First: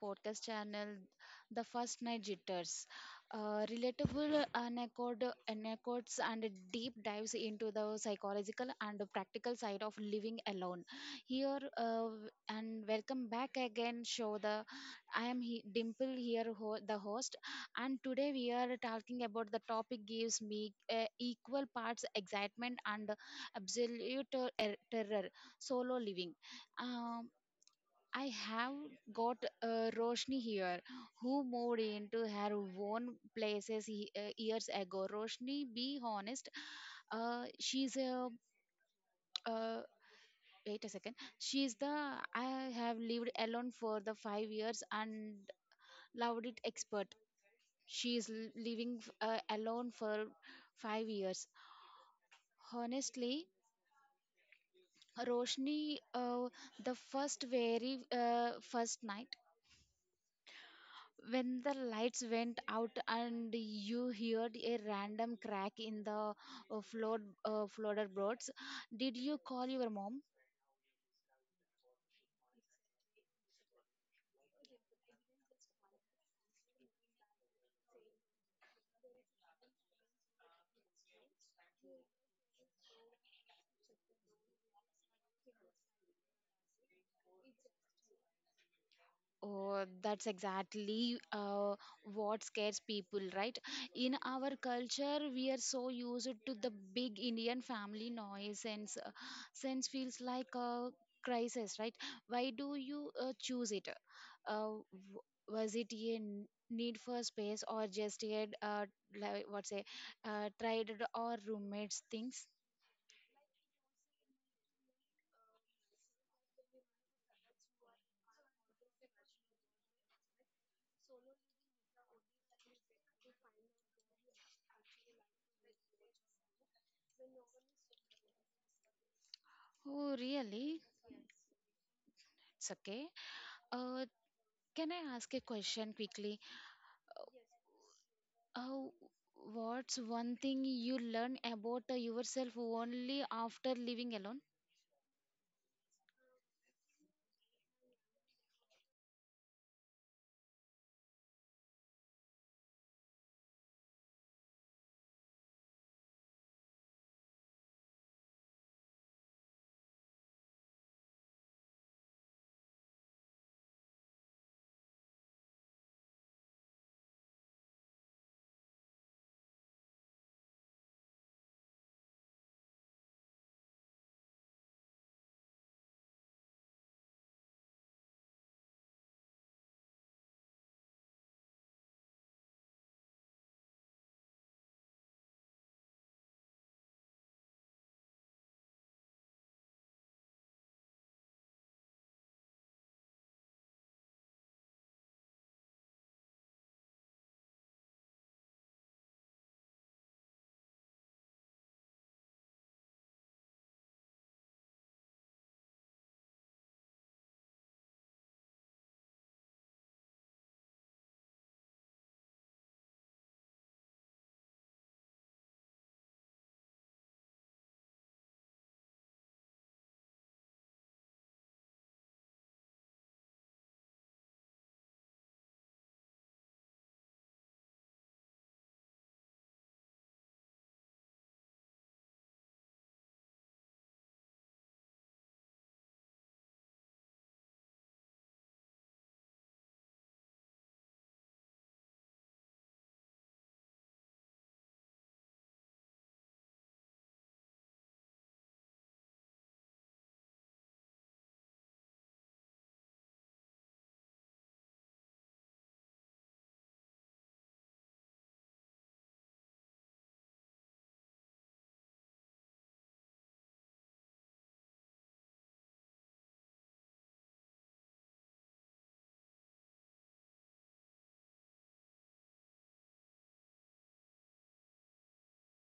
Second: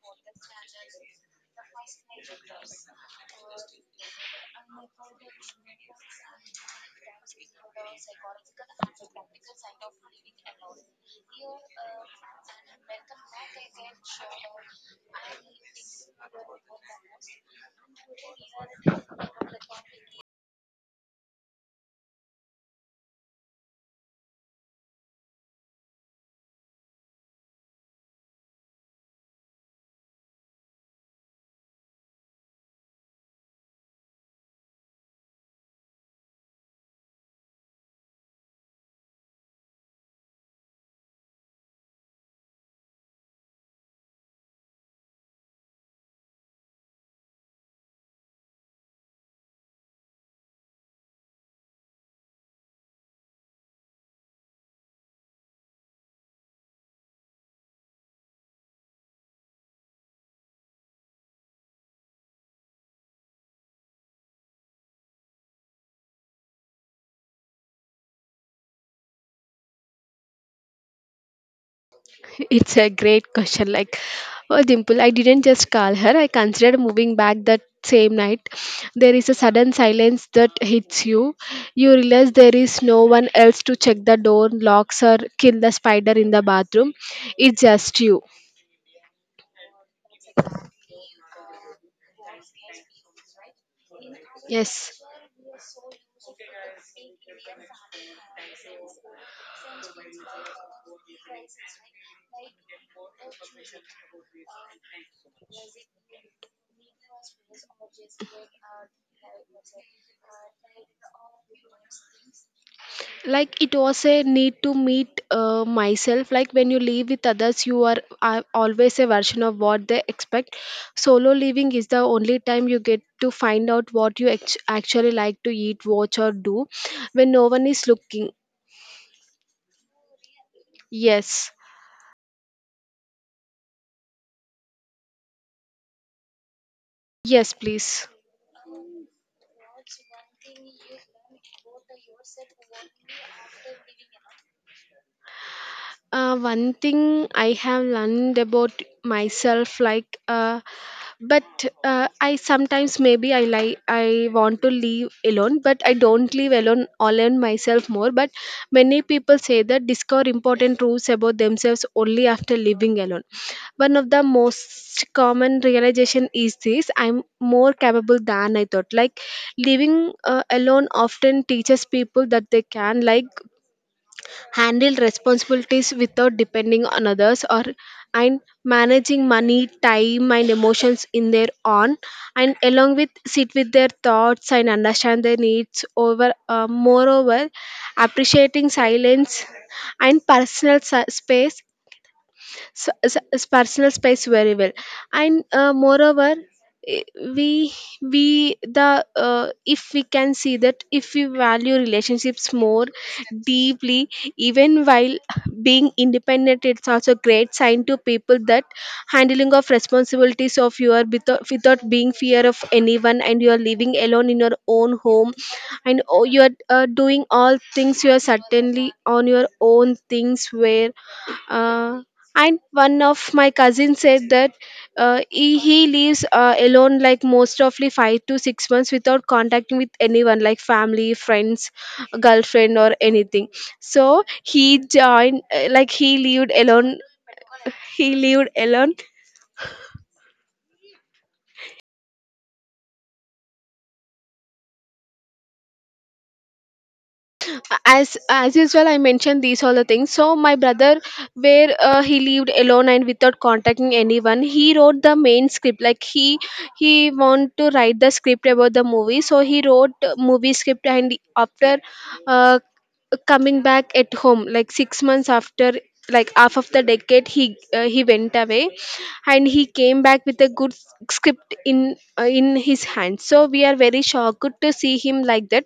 podcast channel, The First Night Jitters. Relatable anecdotes and deep dives into the psychological and the practical side of living alone. Here and welcome back again. Show the I am he, Dimple here, the host, and today we are talking about the topic gives me equal parts excitement and absolute terror. Solo living. Um, I have got Roshni here, who moved into her own places years ago. Roshni, be honest, she's a uh, wait a second. She's the I have lived alone for the 5 years and loved it expert. She's living alone for 5 years. Honestly, Roshni, the first night when the lights went out and you heard a random crack in the flooded, did you call your mom? It's a great question. Like, oh, Dimple, I didn't just call her. I considered moving back that same night. There is a sudden silence that hits you. You realize there is no one else to check the door locks or kill the spider in the bathroom. It's just you. Oh, that's exactly what scares people, right? In our Yes. culture, we are so used to the big Indian family noise, and sense feels like a crisis, right? Why do you choose it? Uh, was it a need for space, or just a like, what's a tried or roommates things? Like, it was a need to meet myself. Like, when you live with others, you are always a version of what they expect. Solo living is the only time you get to find out what you actually like to eat, watch, or do when no one is looking. Oh, really? Yes. It's okay. Uh, can I ask a question quickly? Yes, please. Oh, what's one thing you learn about yourself only after living alone? One thing I have learned about myself, like, but I sometimes maybe I like I want to leave alone, but I don't leave alone alone myself more. But many people say that discover important truths about themselves only after living alone. One of the most common realization is this: I'm more capable than I thought. Like, living alone often teaches people that they can, like, handle responsibilities without depending on others, or and managing money, time, and emotions in their own, and along with sit with their thoughts and understand their needs over. Moreover, appreciating silence and personal space, personal space very well. And moreover, eh, we we the if we can see that, if we value relationships more deeply, even while being independent, it's also a great sign to people that handling of responsibilities of your without being fear of anyone, and you are living alone in your own home, and you are doing all things you are certainly on your own things where. uh, and one of my cousins said that, he lives alone, like most of the 5 to 6 months without contacting with anyone, like family, friends, girlfriend, or anything. So he joined, like, he lived alone as usual. I mentioned these all the things, so my brother, where he lived alone and without contacting anyone, he wrote the main script. Like, he want to write the script about the movie, so he wrote movie script. And after uh, coming back at home like 6 months after, like half of the decade, he went away, and he came back with a good script in his hand. So we are very shocked to see him like that.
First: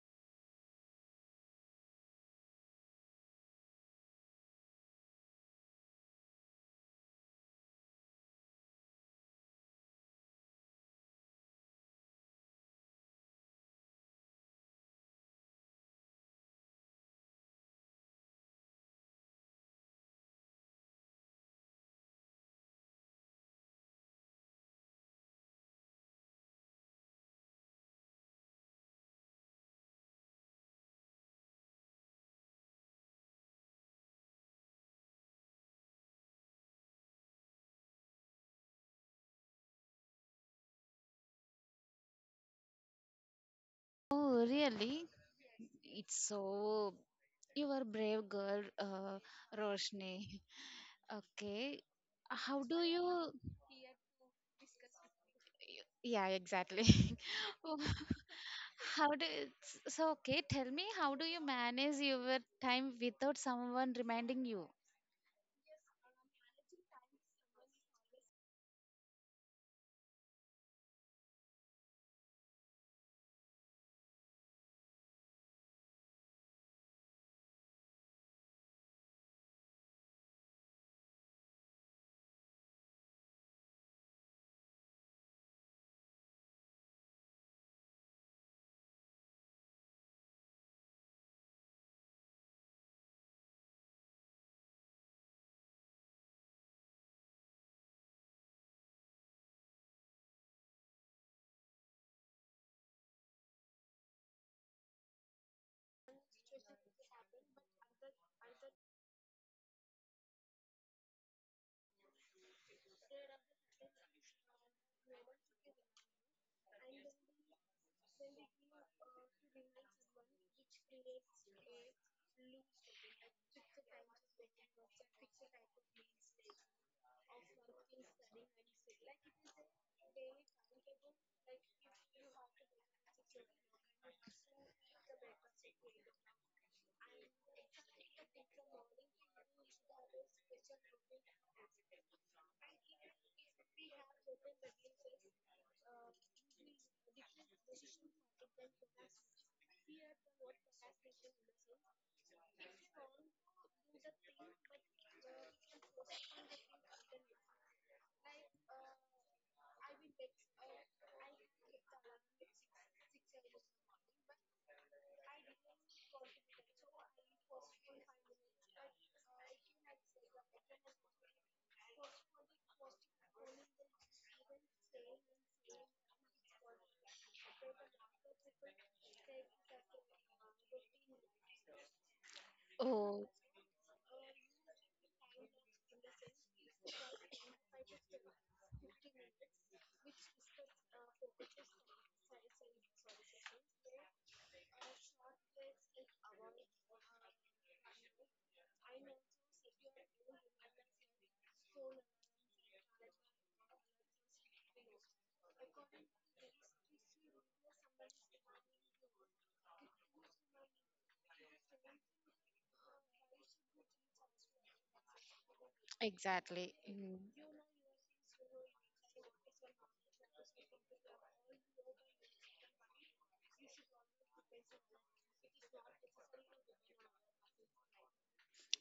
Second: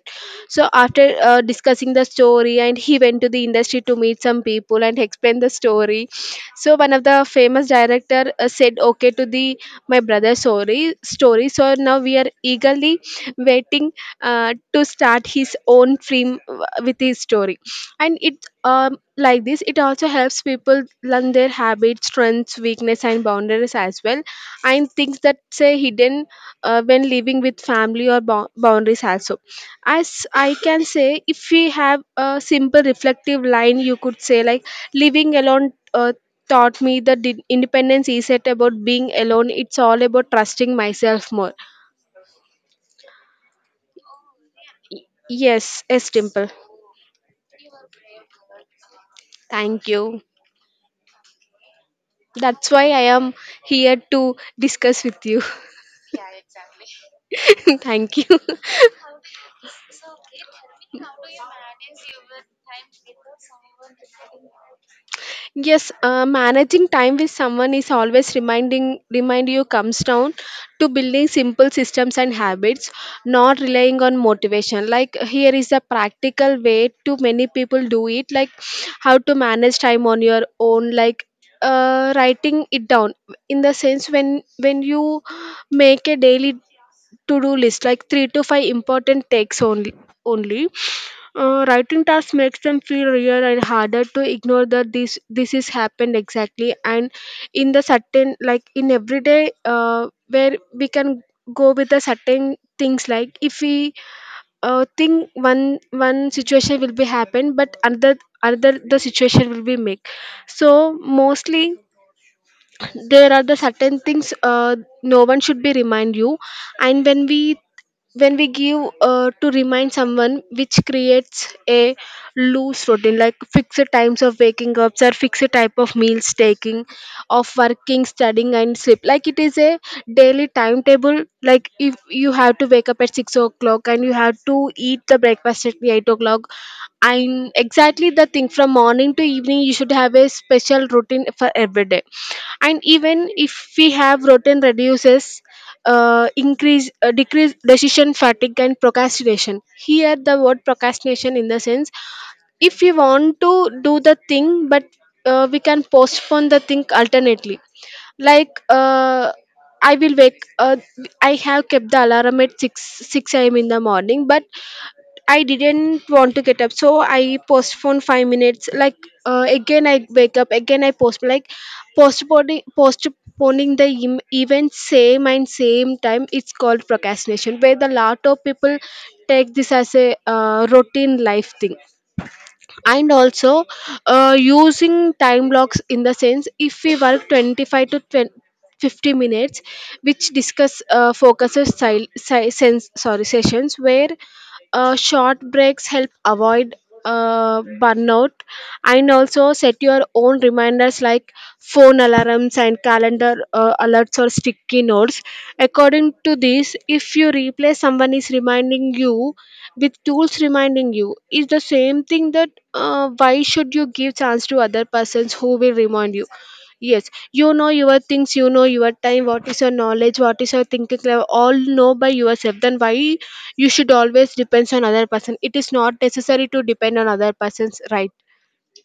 So after discussing the story, and he went to the industry to meet some people and explain the story. So one of the famous director said okay to the my brother's story. So now we are eagerly waiting to start his own film with his story. And it, like this, it also helps people learn their habits, strengths, weakness, and boundaries as well, and things that say hidden when living with family or boundaries also. As I can say, if we have a simple reflective line, you could say, like, living alone taught me that independence isn't about being alone. It's all about trusting myself more. Oh, really? Yes. Yes, It's Dimple. so you are brave girl, Thank you. Roshni. Okay, how That's do why I you? am here to discuss with you. Yeah, exactly. Oh, Thank you. How do so? Okay, tell me, how do you manage your time without someone reminding you? Yes, managing time with someone is always remind you comes down to building simple systems and habits, not relying on motivation. Like, here is a practical way to many people do it, like how to manage time on your own, like writing it down. In the sense, when you make a daily to-do list, like three to five important takes only. Only writing tasks makes them feel real and harder to ignore, that this is happened, exactly. And in the certain, like in everyday, where we can go with the certain things, like if we think one situation will be happen, but another the situation will be make. So mostly there are the certain things, no one should be remind you, and when we give to remind someone, which creates a loose routine, like fixed times of waking up or fixed type of meals taking of working, studying, and sleep. Like, it is a daily timetable. Like, if you have to wake up at 6 o'clock and you have to eat the breakfast at 8 o'clock, and exactly the thing from morning to evening, you should have a special routine for every day. And even if we have routine reduces, increase decrease decision fatigue and procrastination. Here the word procrastination, in the sense, if we want to do the thing, but we can postpone the thing alternately. Like, I will wake I have kept the alarm at 6, 6 a.m. in the morning, but I didn't want to get up, so I postponed 5 minutes. Like, again, I wake up again. I post, like, postponing the event same and same time. It's called procrastination, where the lot of people take this as a routine life thing. And Oh, also, using time blocks. In the sense, if we work 25 to twenty-fifty minutes which discuss, focuses sil- si- sense, sorry sessions, where short breaks help avoid burnout. And also set your own reminders, like phone alarms and calendar alerts, or sticky notes. According to this, if you replace someone is reminding you with tools reminding you, is the same thing. That why should you give chance to other persons who will remind you? exactly. Yes, Mm, you know your things, you know your time, what is your knowledge, what is your thinking level, all know by yourself. Then why you should always depends on other person? It is not necessary to depend on other persons, right?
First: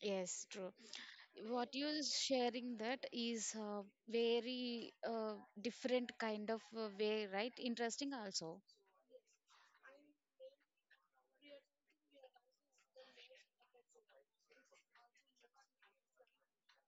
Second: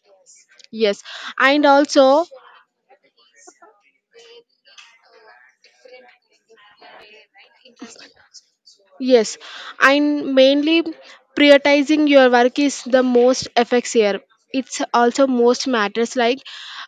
yes, true. Yes. And What you are also. sharing that is a very different kind of way, right? Interesting also. Yes, and mainly prioritizing your work is the most affects here. It's also most matters. Like,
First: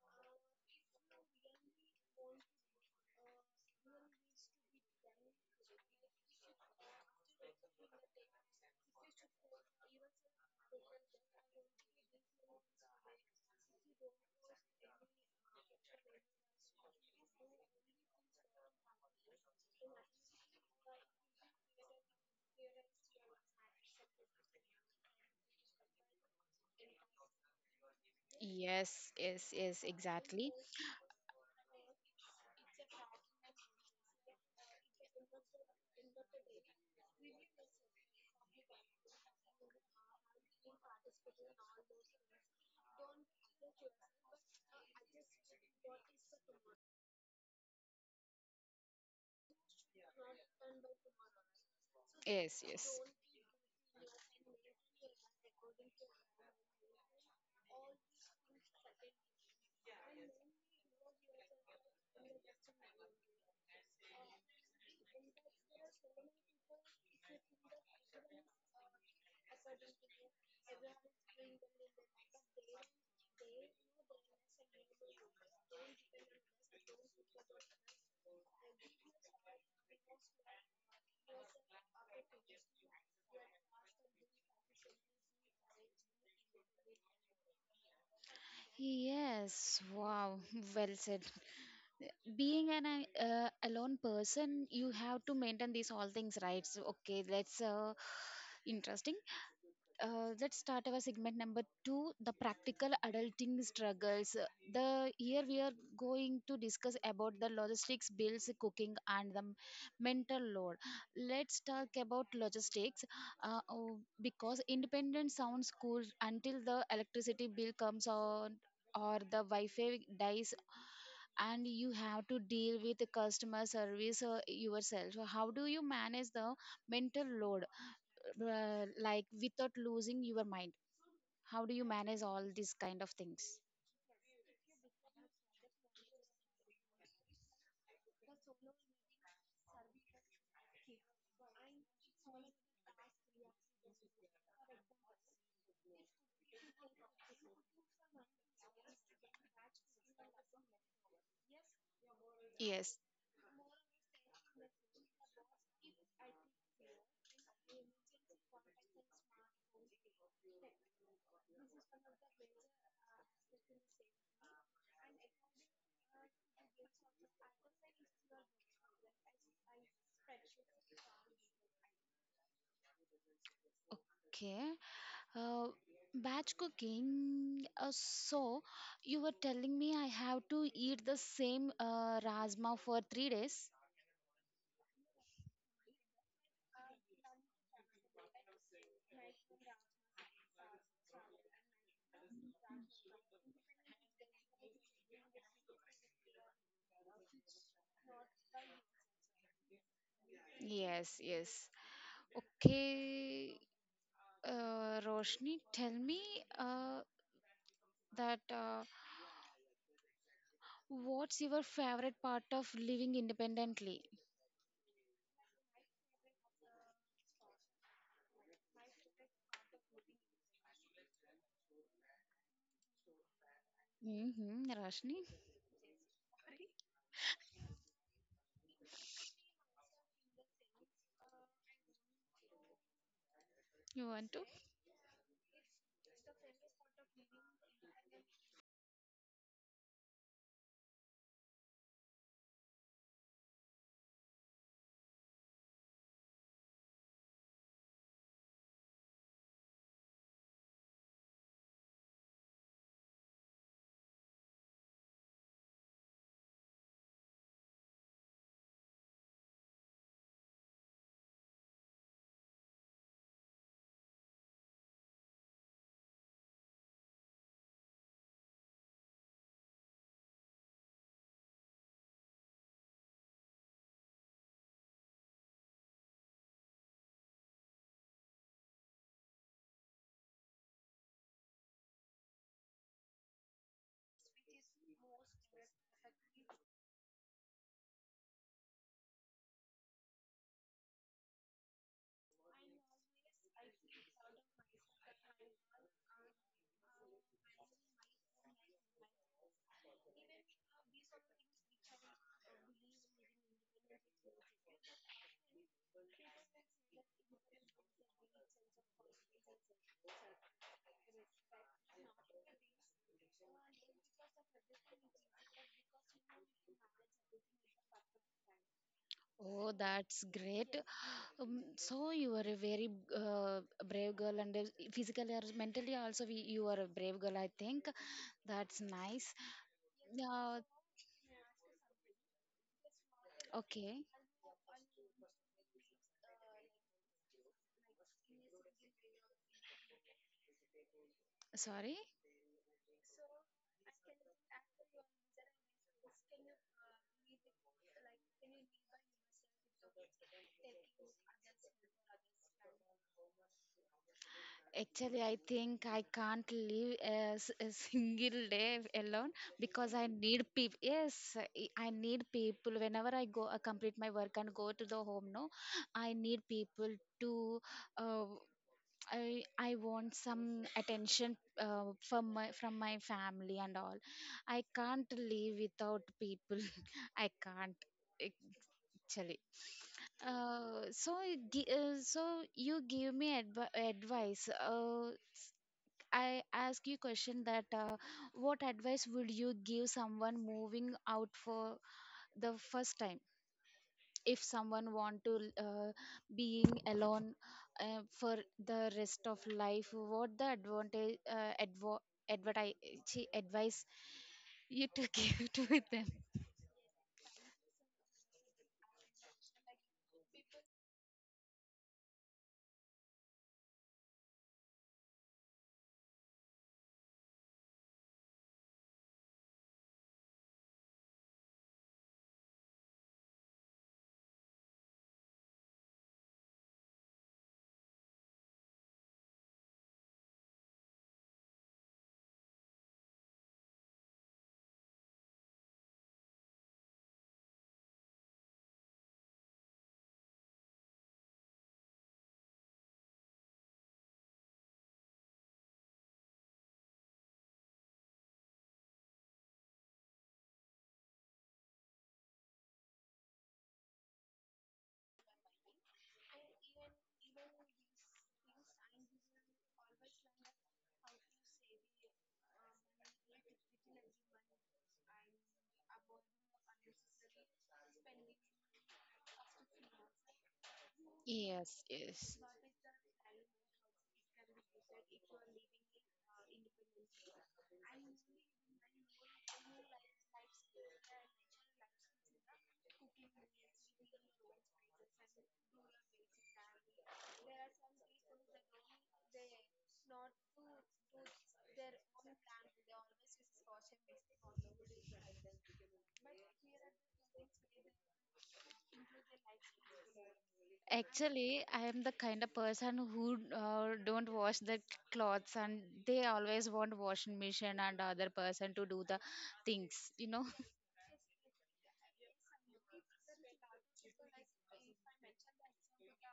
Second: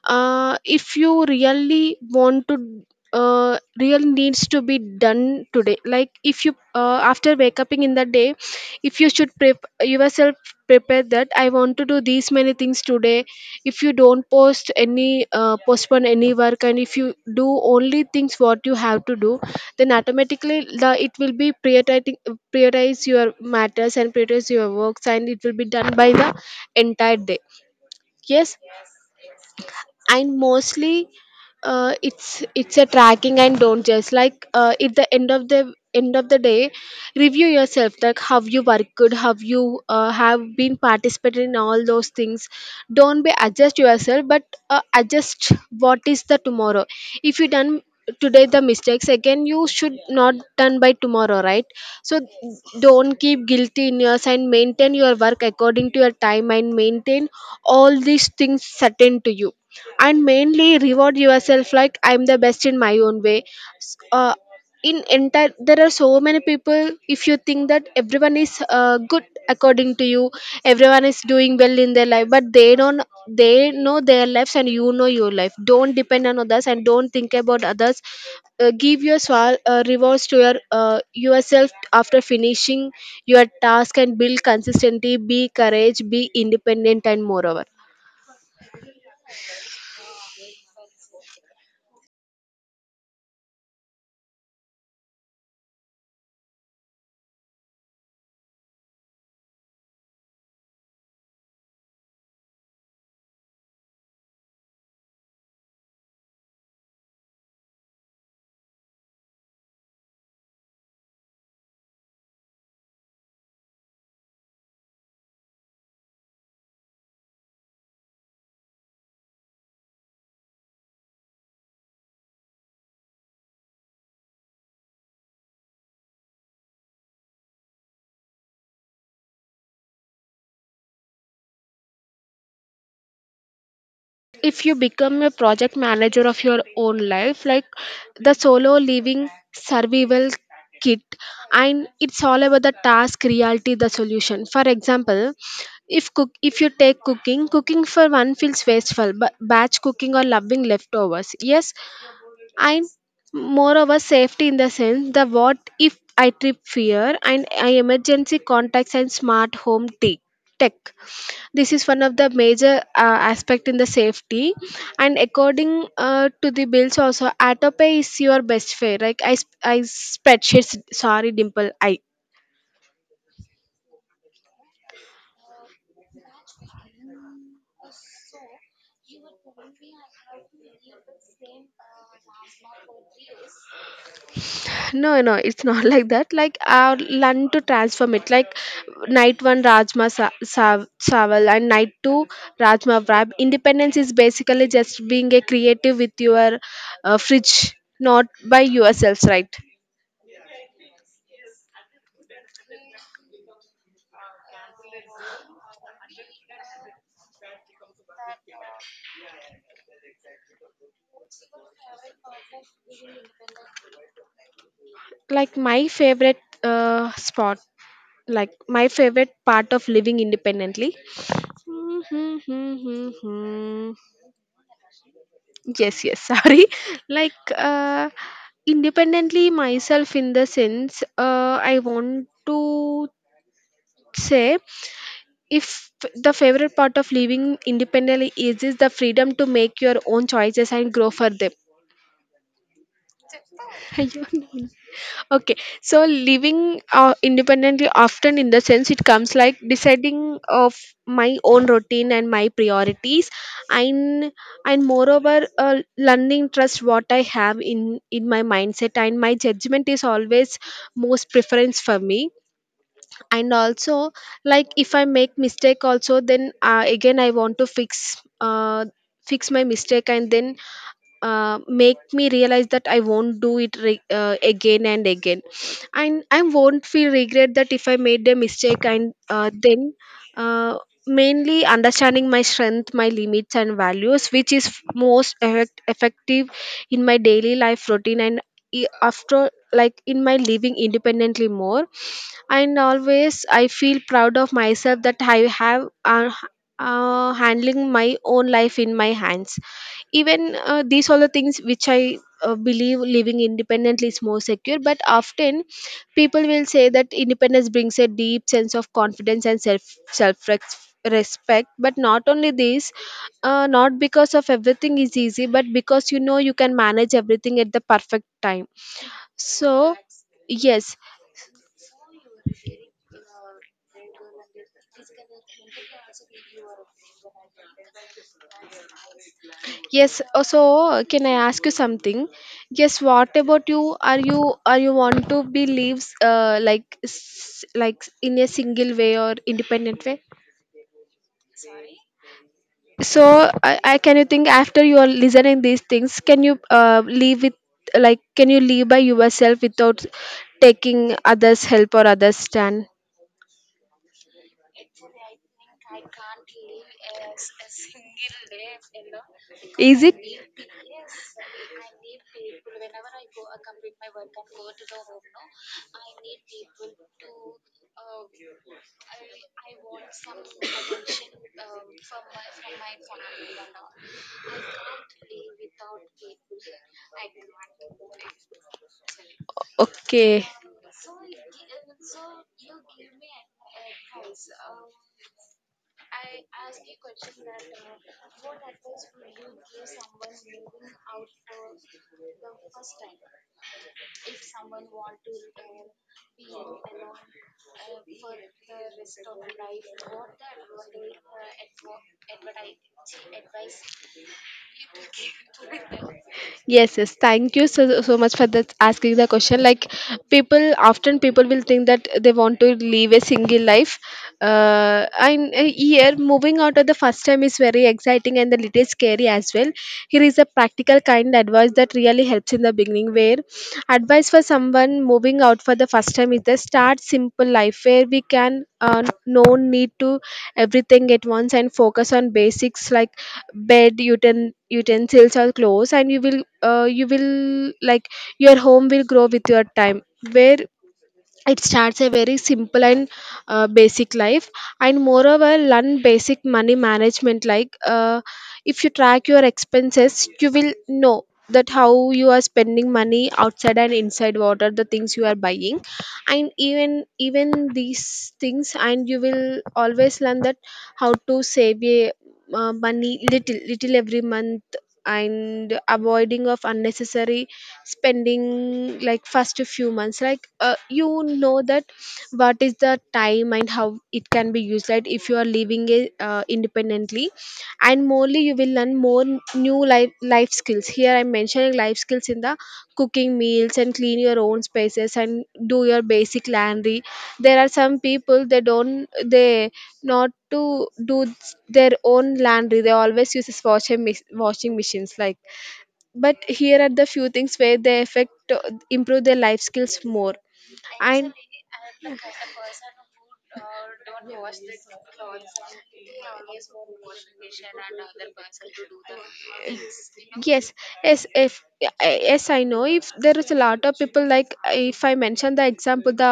if you really want to, real needs to be done today. Like, if you after wake up in the day, if you should prep yourself prepared that I want to do these many things today. If you don't post any postpone any work, and if you do only things what you have to do, then automatically the it will be prioritizing prioritize your matters and prioritize your works, and it will be done by the entire day. Yes. Yes, yes, yes, And exactly. mostly, it's a tracking. And don't just like, at the end of the day, review yourself. Like, how you worked, how you have been participated in all those things. Don't be adjust yourself, but adjust what is the tomorrow. If you done today the mistakes, again you should not done by tomorrow, right? So Yes, yes. don't keep guilty in yours, and maintain your work according to your time, and maintain all these things certain to you. And mainly, reward yourself, like, I'm the best in my own way. S- uh, in entire, there are so many people. If you think that everyone is good according to you, everyone is doing well in their life, but they don't. They know their lives, and you know your life. Don't depend on others, and don't think about others. Give your rewards to your yourself after finishing your task, and build consistency, be courage, be independent. And moreover, Yes, wow, well said. Being an alone person, you have to maintain these all things, right? So, okay, that's interesting. Let's start our segment number two, the practical adulting struggles. The here we are going to discuss about the logistics, bills, cooking, and the mental load. Let's talk about logistics. Oh, because independence sounds cool until the electricity bill comes on or the wi-fi dies, and you have to deal with the customer service yourself. So how do you manage the mental load, like without losing your mind? How do you manage all these kind of things? if you become a project manager of your own life. Like, the solo living survival kit. And it's all about the task reality, the solution. For example, if cook if you take cooking for one feels wasteful, but batch cooking or loving leftovers. Yes. I'm Yes. more of a safety. In the sense, the what if I trip fear and I emergency contacts and smart home tech. This is one of the major aspect in the safety, and according to the bills also, autopay is your best friend. Like, I spreadsheets. Sorry, Dimple. I Okay, uh, batch cooking. So you were telling me I have to eat the same rajma for 3 days. No, no, it's not like that. Like, I learn to transform it. Like, night one Rajma Sawal, and night two Rajma Vrab. Independence is basically just being a creative with your fridge, not by yourselves, right? Yes, yes. Okay, Roshni, tell me uh, that what's your favorite part of living independently? Like, my favorite spot, like, my favorite part of living independently. Mm-hmm. Rashni, Yes, yes, sorry. Like, independently myself, in the sense, I want to you want to? say if the favorite part of living independently is the freedom to make your own choices and grow for them. Okay, so living independently often, in the sense, it comes like deciding of my own routine and my priorities, and and moreover, learning trust what I have in my mindset, and my judgment is always most preference for me. And also, like if I make mistake, also then again I want to fix fix my mistake and then make me realize that I won't do it again and again, and I won't feel regret that if I made a mistake. And then, uh, mainly understanding my strength, my limits, and values, which is most effective in my daily life routine and after like in my living independently more. And always I feel proud of myself that I have handling my own life in my hands, even these are the things which I believe living independently is more secure. But often people will say that independence brings a deep sense of confidence and self respect, but not only this, not because of everything is easy, but because you know you can manage everything at the perfect time. Oh, So that's great. yes. So you are a very uh, brave girl, and physically or mentally also you are a brave girl. I think that's nice. Yes. Uh, So, can I ask you something? Yes. What about you? okay, Are you want to be lives like like in a single way or independent way? sorry. So, I can you think after you are listening these things, can you live with, like, can you live by yourself without taking others' help or others' stand? Actually, I think I can't live as a single day alone because Is I I it? need people. Yes, I need people. Whenever I go, I complete my work and go to the home. No, I need people to. Uh, I want some attention from my family and all. I can't live without people. I can't actually. Okay. So, you give me advice. I ask you a question that what advice would you give someone moving out for the first time? If someone want to being alone for the rest of life, what the advantage advo- adverti- chi- advice you to give to them? Yes, yes. Thank you so so much for that asking the question. Like people often people will think that they want to live a single life. And here moving out of the first time is very exciting and a little scary as well. Here is a practical kind advice that really helps in the beginning, where advice for someone moving out for the first time is that start simple life where we can, no need to everything at once and focus on basics like bed, utensils or clothes, and you will, you will like your home will grow with your time, where it starts a very simple and basic life. And moreover, learn basic money management, like if you track your expenses, you will know that how you are spending money outside and inside, what are the things you are buying. And even these things, and you will always learn that how to save a money little little every month, and avoiding of unnecessary spending like first few months, like you know Yes, that yes. what is the time and how it can be used, like if you are living it independently. And morely, you will learn more new life skills. Here I'm mentioning life skills in the cooking meals and clean your own spaces and do your basic laundry. There are some people, they not to do their own laundry, they always use washing machines, like. But here are the few things where they affect, improve their life skills more. And Actually, I am the kind of person who don't wash yes, the clothes, and they always want washing machine and other person to do the things. yes. If y- yes I know, if there is a lot of people, like if I mention the example, the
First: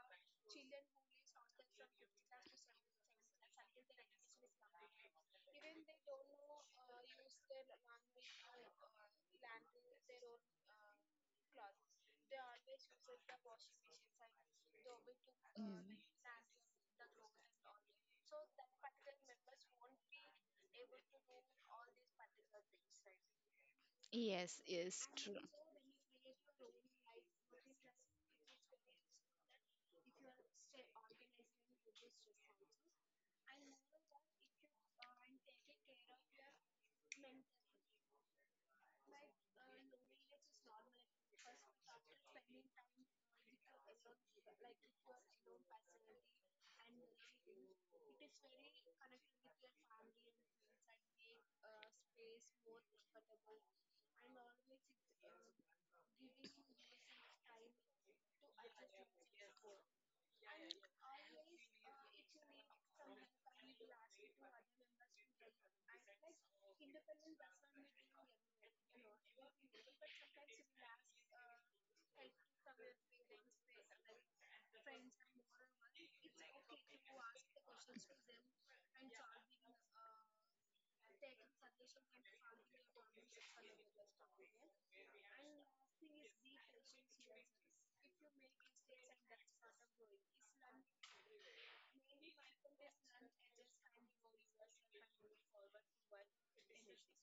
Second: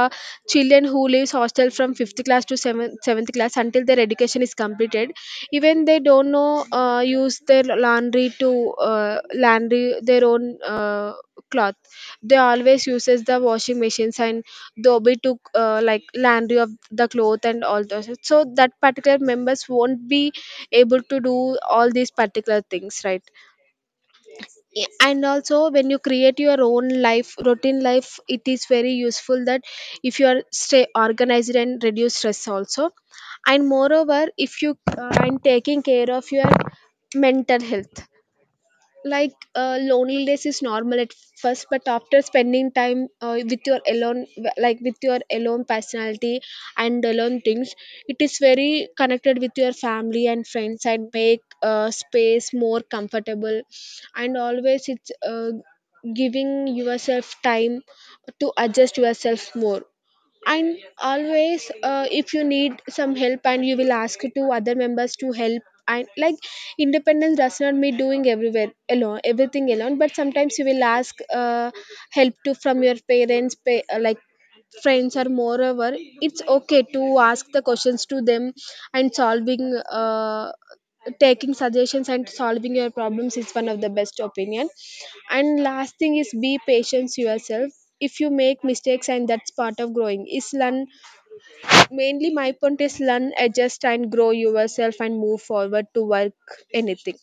children who leaves hostel from 5th class to 7th, 7th class, until they till their education is completed, even they don't know use their laundry to uh, laundry their own cloth. They always uses the washing machines and dobi to Mm. Like laundry of the cloth and all those, so that particular members won't be able to do all these particular things, right? Yes, Yeah, yes, and true. also when you create your own life routine life, it is very useful that if you are stay organized and reduce stress also. And moreover, if you and taking care of your mental health, like loneliness is normal at first, but after spending time with your alone, like with your alone personality and alone things, it is very connected with your family and friends, and make space more comfortable. And always it's giving yourself time to adjust yourself more. And always, if you need some help, and you will ask to other members to help. And like, independence does not mean doing everywhere alone, everything alone, but sometimes you will ask help to from your parents, like friends, or moreover, it's okay to ask the questions to them. And solving, taking suggestions and solving your problems is one of the best opinion. And last thing is be patient yourself. If you make mistakes, and that's part of growing is learn. Mainly my point is learn, adjust, and grow yourself and move forward to work anything.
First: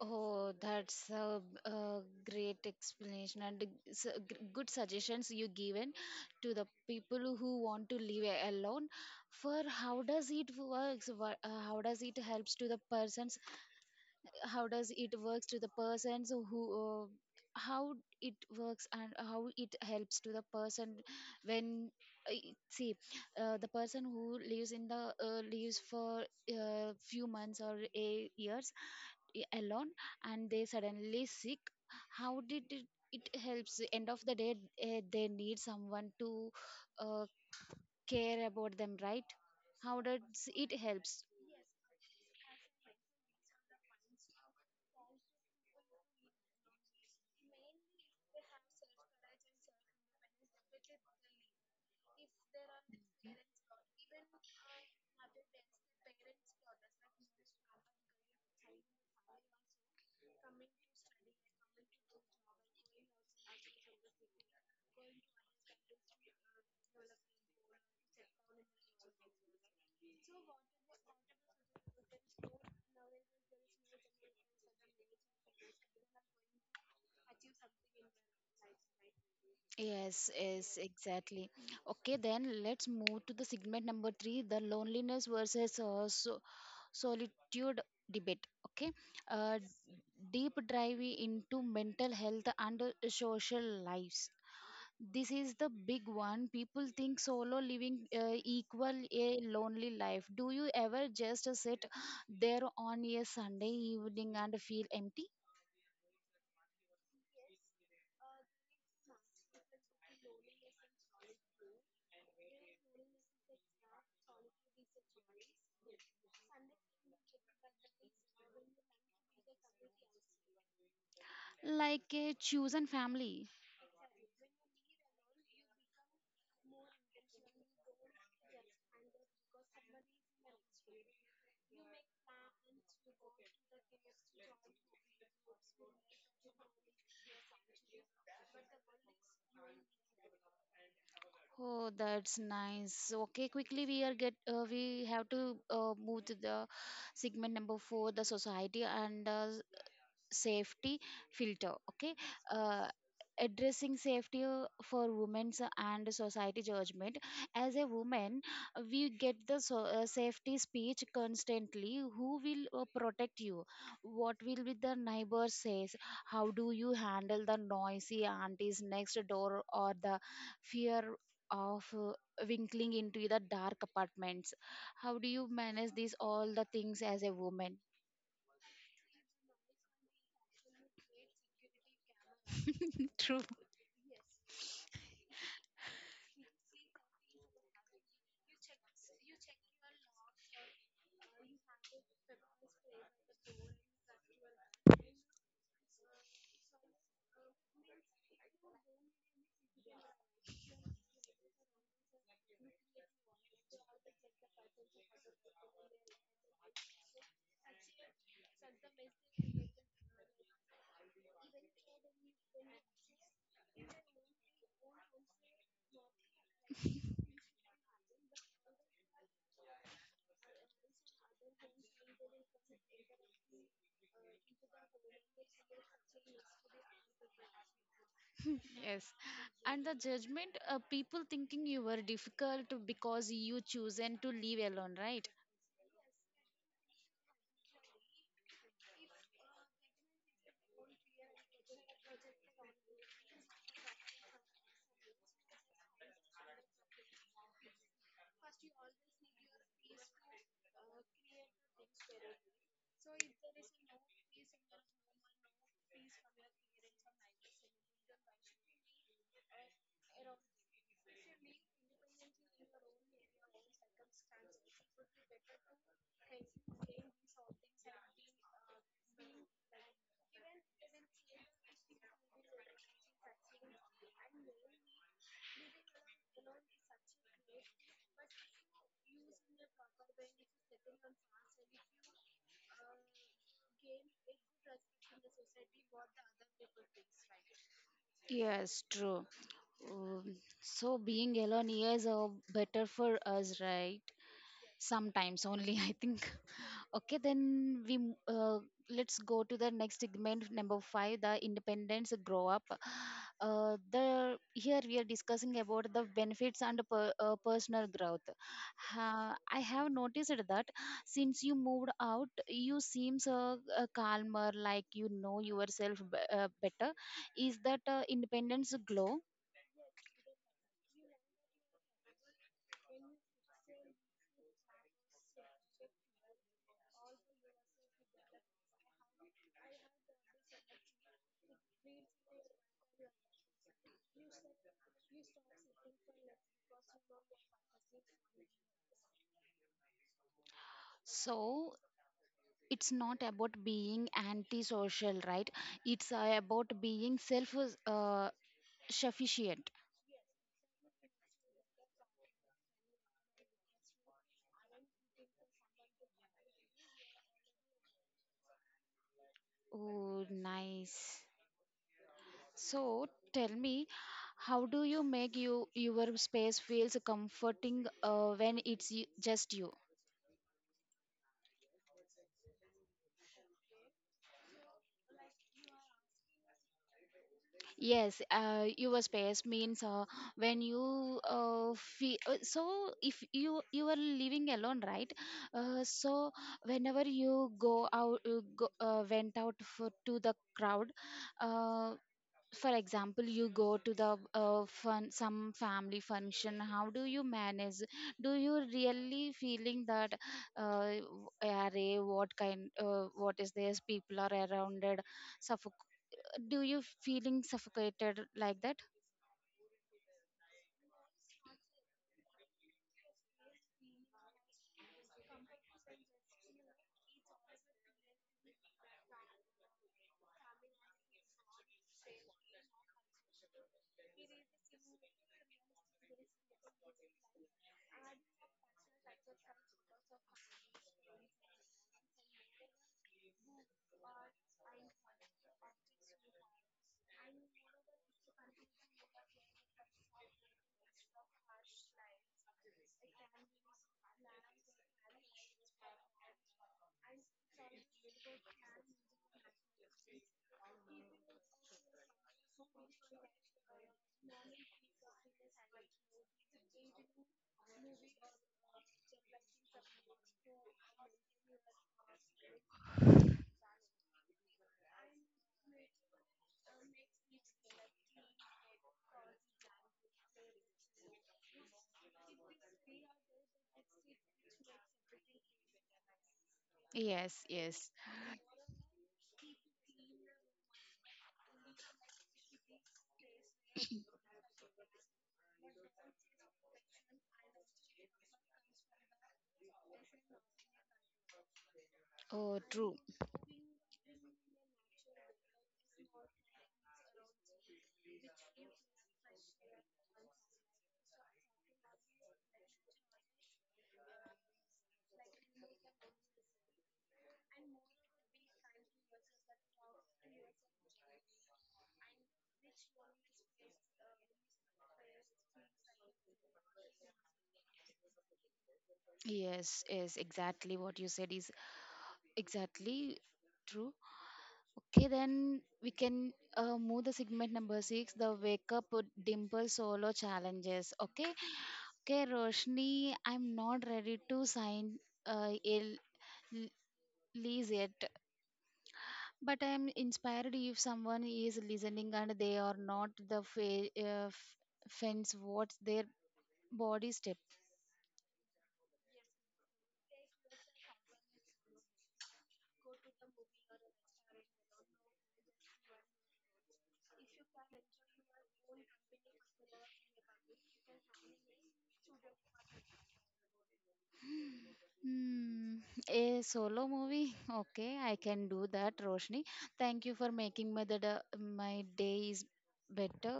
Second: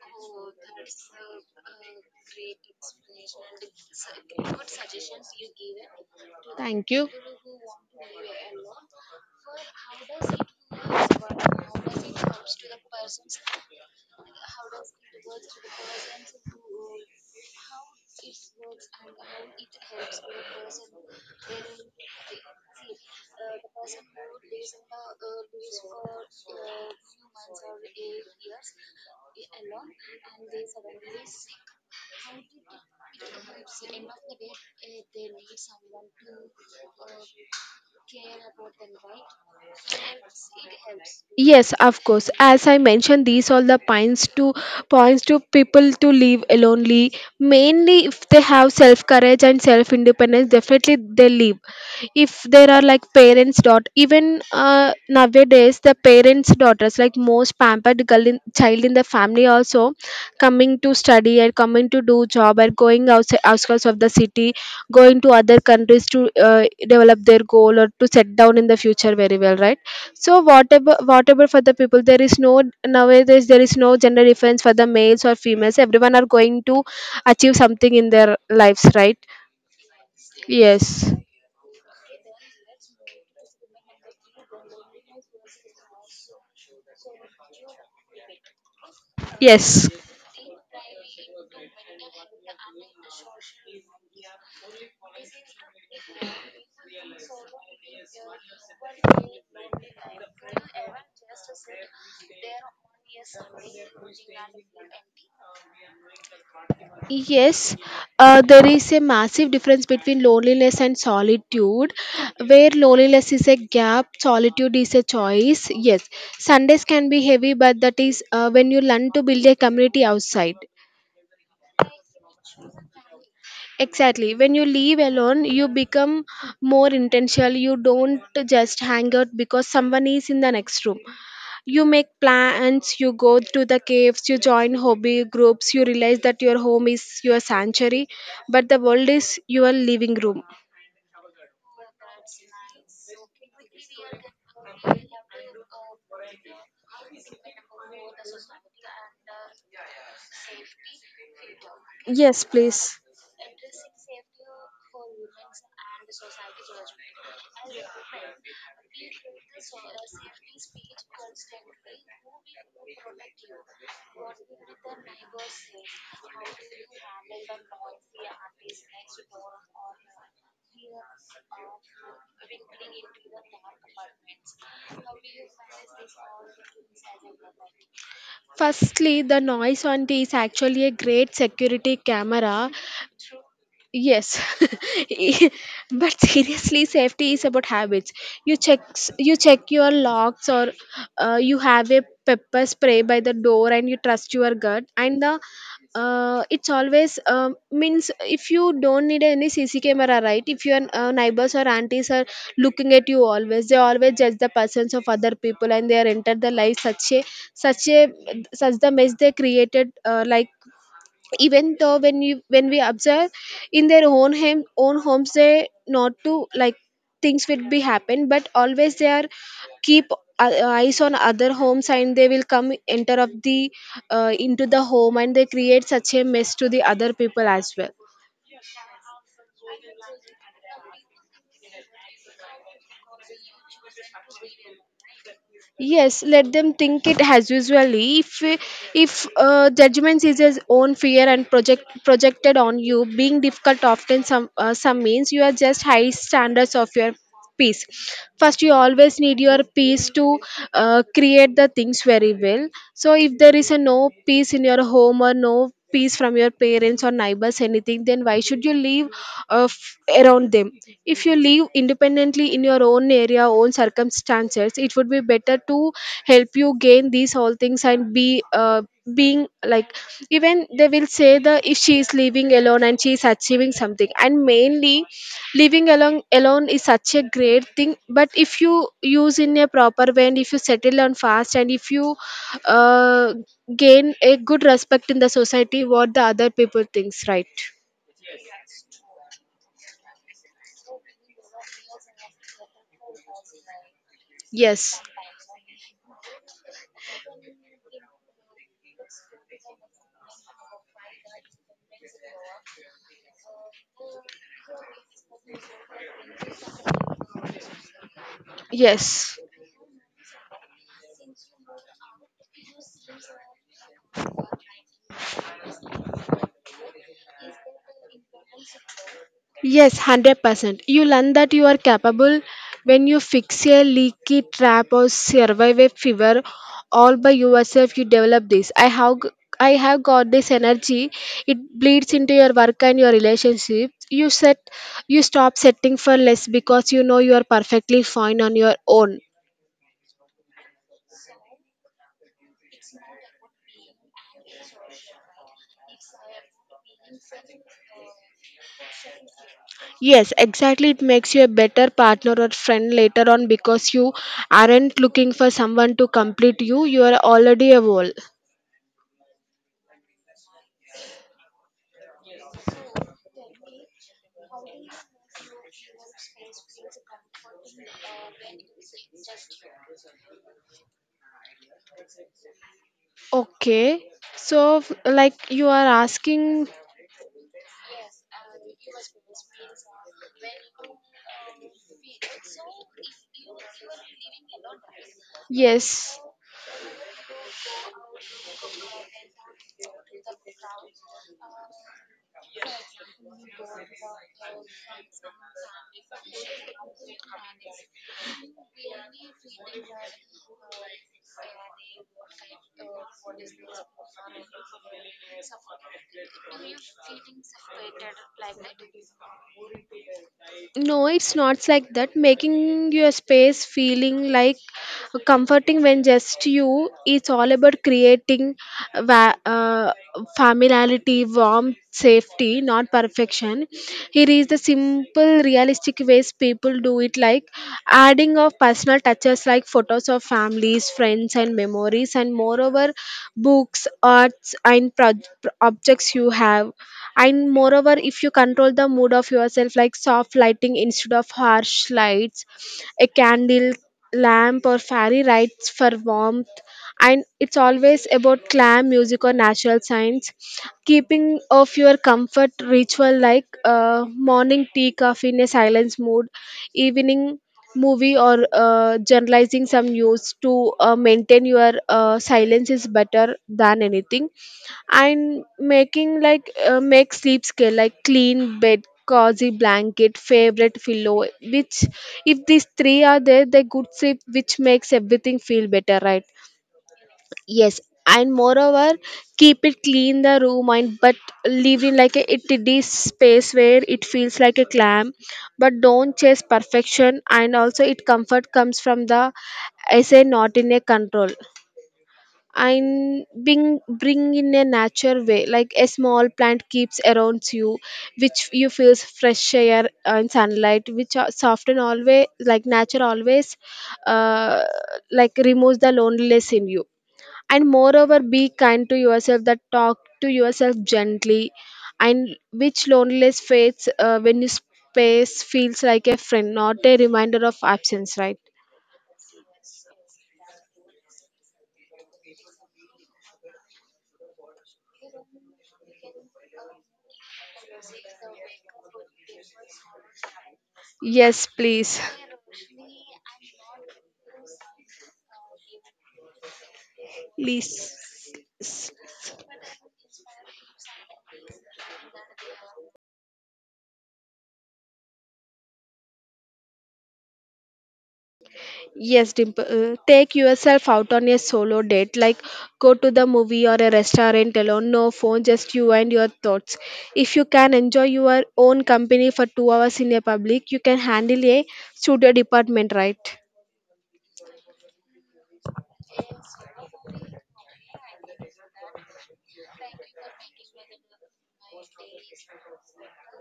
Oh, that's a great explanation and a good suggestions you given to the Thank you. people who want to live alone. For how does it works? How does it helps to the persons? How does it works to the persons who? How it works and how it helps to the person when uh, see the person who lives in the lives for few months or a years alone, and they suddenly sick. How did it helps end of the day? They need someone to uh, care about them, right? How does it helps? Yes, of course. As I mentioned, these all the points to points to people to live alonely. Mainly, if they have self courage and self independence, definitely they live. If there are like parents, dot even nowadays the parents' daughters, like most pampered girl in, child in the family also, coming to study and coming to do job and going outside outskirts of the city, going to other countries to develop their goal or to set down in the future very well, right? So whatever whatever for the people, there is no nowadays, there is no gender difference for the males or females, everyone are going to achieve something in their lives, right? Yes, yes, Yes, exactly. Okay, then let's move to the segment number 3, the loneliness versus solitude debate. Okay, uh, yes. deep dive into mental health and social lives. This is the big one. People think solo living equal a lonely life. Do you ever just sit there on a Sunday evening and feel empty? Yes, there is a massive difference between loneliness and solitude, where loneliness is a gap, solitude is a choice. Yes, Sundays can be heavy, but that is when you learn to build a community outside. Like a chosen family. Exactly. When you leave alone, you become more intentional. You don't just hang out because someone is in the next room. You make plans, you go to the caves, you join hobby groups, you realize that your home is your sanctuary, but the world is your living room. Oh, that's nice. Okay, quickly, we are get we have to move to the segment number 4, the society and safety filter. Okay. Yes, uh, please. Addressing safety for women's and society judgment. As a woman, we get the safety speech constantly. Who will protect you? What will be the neighbor says? How do you handle the noisy aunties next door or the fear of winkling into the dark apartments? How do you manage these all the things as a woman? Firstly, the noise on it is actually a great security camera. True. Yes, but seriously, safety is about habits. You check your locks, or you have a pepper spray by the door, and you trust your gut. And the it's always means if you don't need any CC camera, right? If your neighbors or aunties are looking at you always, they always judge the persons of other people, and they are entered the life such a such the mess they created, like even though when you when we observe in their own home own homes, they not to like things will be happen, but always they are keep eyes on other homes, and they will come enter of the into the home, and they create such a mess to the other people as well. Yes, and the judgment, people thinking you were difficult because you chosen to live alone, right? Yes, let them think it as usually. If judgment is his own fear and projected on you, being difficult often some means you are just high standards of your peace. First, you always need your peace to create the things very well. So, if there is a no peace in your home or no peace from your parents or neighbors anything, then why should you live uh, f- around them? If you live independently in your own area, own circumstances, it would be better to help you gain these all things and be being like, even they will say the if she is living alone and she is achieving something, and mainly living along alone is such a great thing. But if you use in a proper way and if you settle on fast and if you uh, gain a good respect in the society, what the other people thinks, right? Yes, true. Um, so being alone is better for us, right? Yes, Sometimes only, I think. Okay, then let's go to the next segment, number five, the independence grow up. The here we are discussing about the benefits and personal growth. Ha, yes. I have noticed that since you moved out, you seems calmer, like you know yourself better. Is that independence glow? Yes, 100%. You learn that you are capable when you fix a leaky trap or survive a fever all by yourself. You develop this. I have got this energy. It bleeds into your work and your relationship. You stop setting for less because you know you are perfectly fine on your own. So it's not about being antisocial, right? It's about being self uh, sufficient. Yes, exactly. It makes you a better partner or friend later on because you aren't looking for someone to complete you. You are already a whole. Oh, nice. So tell me, how do you make your space feels comforting when it's just you? Okay. So, like you are asking, Yes, your space means when you feel. So if you are living alone, right? So yes. whenever you went out to the crowd. Uh, for example, you go to the fun some family function. How do you manage? Do you really feeling that, uh, w- array? What kind? What is this? People are around it, do you feeling suffocated like that? No, it's not like that. Making your space feeling like comforting when just you, it's all about creating va- uh, familiarity, warmth, safety, not perfection. Here is the simple realistic ways people do it, like adding of personal touches like photos of families, friends, and memories, and moreover books, arts, and objects you have. And moreover, if you control the mood of yourself, like soft lighting instead of harsh lights, a candle lamp or fairy lights for warmth. And it's always about clam music or natural science, keeping of your comfort ritual, like morning tea, coffee in a silence mood, evening movie, or generalizing some news to maintain your silence is better than anything. And making like make sleep scale, like clean bed, cozy blanket, favorite pillow, which if these three are there, they good sleep, which makes everything feel better, right? Yes, Yes. yes. And moreover, keep it clean the room, and but leave in like a itty space where it feels like a clam. But don't chase perfection, and also it comfort comes from the essay, not in a control. Oh, true. And bring in a natural way, like a small plant keeps around you, which you feels fresh air and sunlight, which are soft. And always, like nature always, uh, like removes the loneliness in you. And moreover, be kind to yourself, that talk to yourself gently. And which loneliness fades, when you space feels like a friend, not a reminder of absence, right? Yes, yes, exactly what you said is exactly true. Okay, then we can move the segment number six, the wake up with Dimple solo challenges. Okay. Yes, please, Okay, Roshni, I'm not ready to sign ill lease please. yet. But I am inspired. If someone is listening and they are not the fence, what's their body step? Yes, Dimple. Take yourself out on a solo date, like go to the movie or a restaurant alone, no phone, just you and your thoughts. If you can enjoy your own company for 2 hours in a public, you can handle a studio department, right? Hmm, a solo movie. Okay, I can do that, Roshni. Thank you for making my day is better.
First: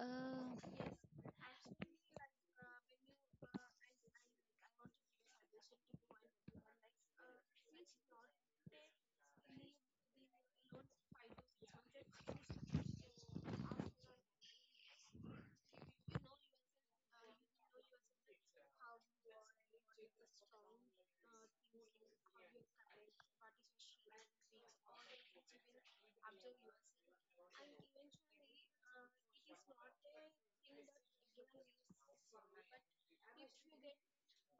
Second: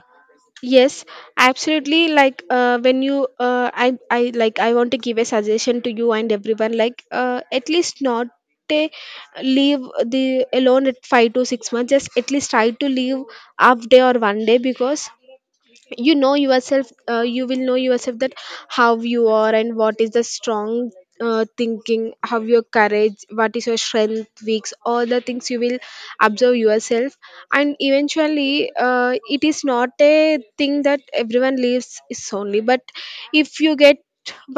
uh, Yes, absolutely. Like I like I want to give a suggestion to you and everyone. Like at least not a leave the alone at 5 to 6 months. Just at least try to leave half day or one day, because you know yourself, you will know yourself, that how you are and what is the strong thinking, how your courage, what is your strength, weaks, all the things you will observe yourself. And eventually it is not a thing that everyone lives is only. But if you get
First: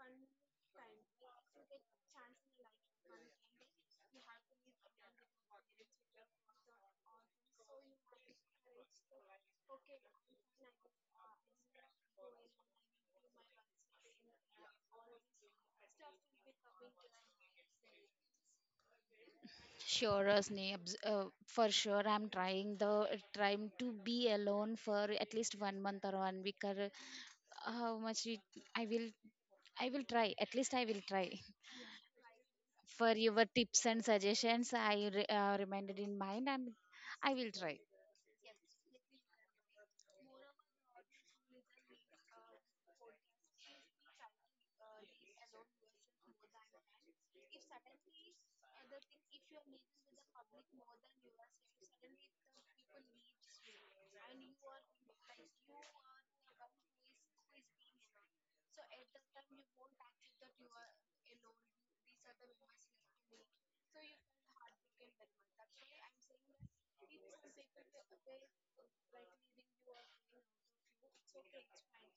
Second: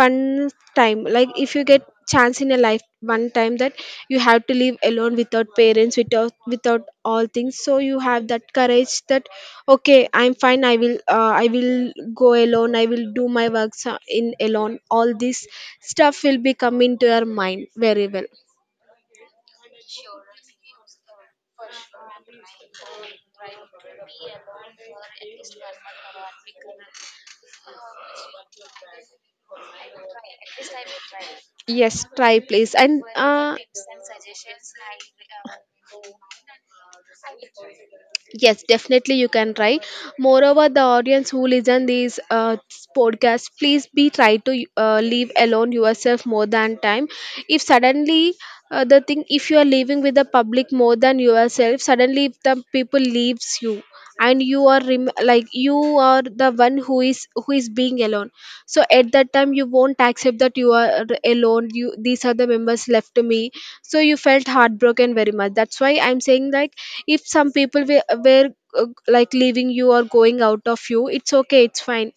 one time, like if you get chance in a life one time, that you have to live alone without parents, without all things. So you have that courage that okay, I'm fine, I will go alone, I will do my works in alone, all this stuff will be come into your mind very well. sure Roshni, for sure, I'm trying to be alone for at least one month or one week or how much i will I will try at least. I will try Yes, try please. And for your tips and suggestions. I reminded in mind, and I will try. yes, definitely you can try. Moreover, the audience who listen these podcasts, please be try to live alone yourself more than time. If suddenly if you are living with the public more than yourself, suddenly if the people leaves you, I and you are like you are the one who is being alone. So at that time, you won't accept that you are alone, you these are the members left to me, so you felt heartbroken very much. That's why I'm saying like, if some people were uh, like leaving you or going out of you, it's okay, it's fine.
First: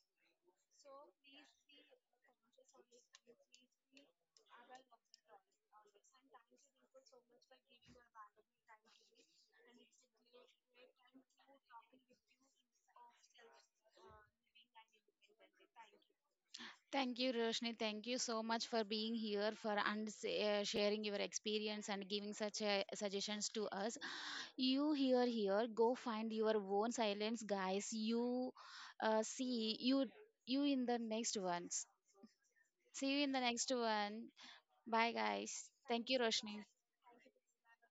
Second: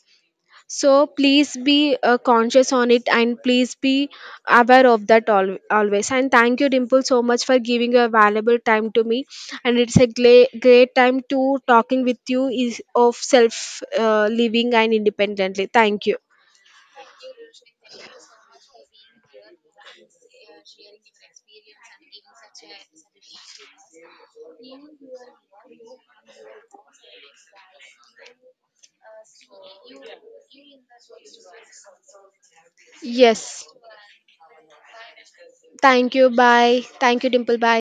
So please be conscious on it, and please be aware of that always. And thank you, Dimple, so much for giving your valuable time to me, and it's a great time to talking with you is of self living and independently. Thank you. Thank you, Roshni. Thank you so much for being here, for and sharing your experience and giving such suggestions to us. You here, here, go find your own silence, guys. You see you in the next ones. See you in the Yes, next one. Bye, guys. Thank thank you, you, Roshni. bye, thank you Dimple, bye.